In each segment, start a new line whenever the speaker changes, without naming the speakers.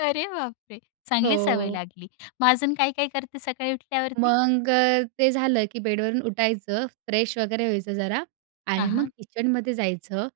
अरे बापरे!
हो,
चांगली सवय
हो.
लागली. मग अजून काय-काय करते सकाळी उठल्यावरती?
मग ते झालं की बेडवरून उठायचं, फ्रेश वगैरे व्हायचं जरा आणि
हां,
मग
हां.
किचनमध्ये जायचं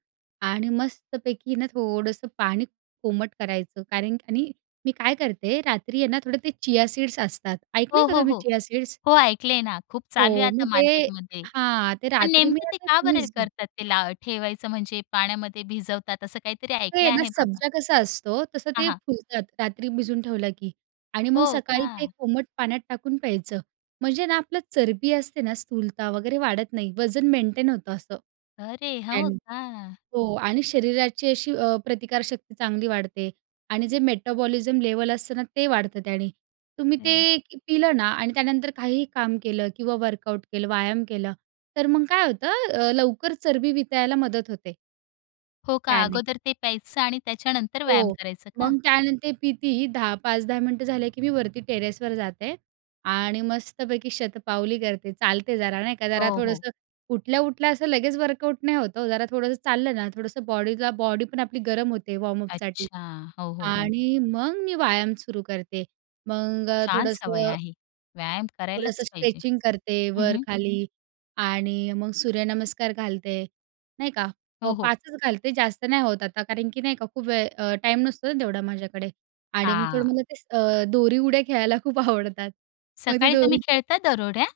आणि मस्तपैकी ना थोडंसं पाणी कोमट करायचं. कारण आणि मी काय करते, रात्री आहे ना, थोडे ते चिया सीड्स असतात
हो,
ऐकले का
हो,
तुम्ही
हो,
चिया सीड्स?
हो, ऐकलंय ना. खूप चालू आहे
हो,
आता
मग ते
मार्केटमध्ये.
हां, ते
पण
रात्री मी
नेमकं ते का बरे
[unintelligible]
करतात ते ला ठेवायचं? म्हणजे पाण्यामध्ये भिजवतात असं काहीतरी
ते
ऐकलं
आहे ना,
आहे बाबा.
सब्जा कसा असतो, तसं
हां,
ते
हां.
फुलतात रात्री भिजून ठेवलं की आणि मग
हो
सकाळी ते
का?
कोमट पाण्यात टाकून प्यायचं. म्हणजे ना, आपलं चरबी असते ना स्थूलता वगैरे वाढत नाही. वजन मेंटेन होतं असं
अरे! हो
त्यांनी
का?
हो आणि शरीराची अशी अ, प्रतिकारशक्ती चांगली वाढते आणि जे मेटाबॉलिझम लेवल असतं ना ते वाढतं त्याने. तुम्ही
अरे.
ते पिलं ना आणि त्यानंतर काहीही काम केलं किंवा वर्कआउट केलं व्यायाम केलं तर मग काय होतं अ, लवकर चरबी वितळायला मदत होते.
हो का,
त्याने.
अगोदर ते प्यायचं आणि त्याच्यानंतर व्यायाम
हो,
करायचं का?
मग त्यानंतर कितीही 10 5-10 मिनिटं झाले, की मी वरती टेरेसवर जाते आणि मस्तपैकी शतपावली करते. चालते जरा नाही का. जरा
हो, हो.
थोडंसं उठल्या-उठल्या असं लगेच वर्कआउट नाही होतं हो. जरा थोडंसं चाललं ना, थोडंसं बॉडीला बॉडी पण आपली गरम होते वॉर्मअप साठी
अच्छा! हो, हो, हो.
आणि मग मी व्यायाम सुरू करते. मग
छान सवय
थोडंसं
आहे, व्यायाम करायलाच
थोडंसं
पाहिजे
स्ट्रेचिंग करते
हं, हं.
वरखाली आणि मग सूर्यनमस्कार घालते, नाही का? प
हो, हो.
5 च घालते जास्त नाही होत आता कारण की नाही का खूप वेळ अ ,टाईम नसतो ना तेवढा माझ्याकडे आणि मग थोडं
हां.
मला ते अ, दोरी उड्या खेळायला खूप आवडतात. मग ती
सकाळी तुम्ही
दोरीच
खेळता दरोड्या?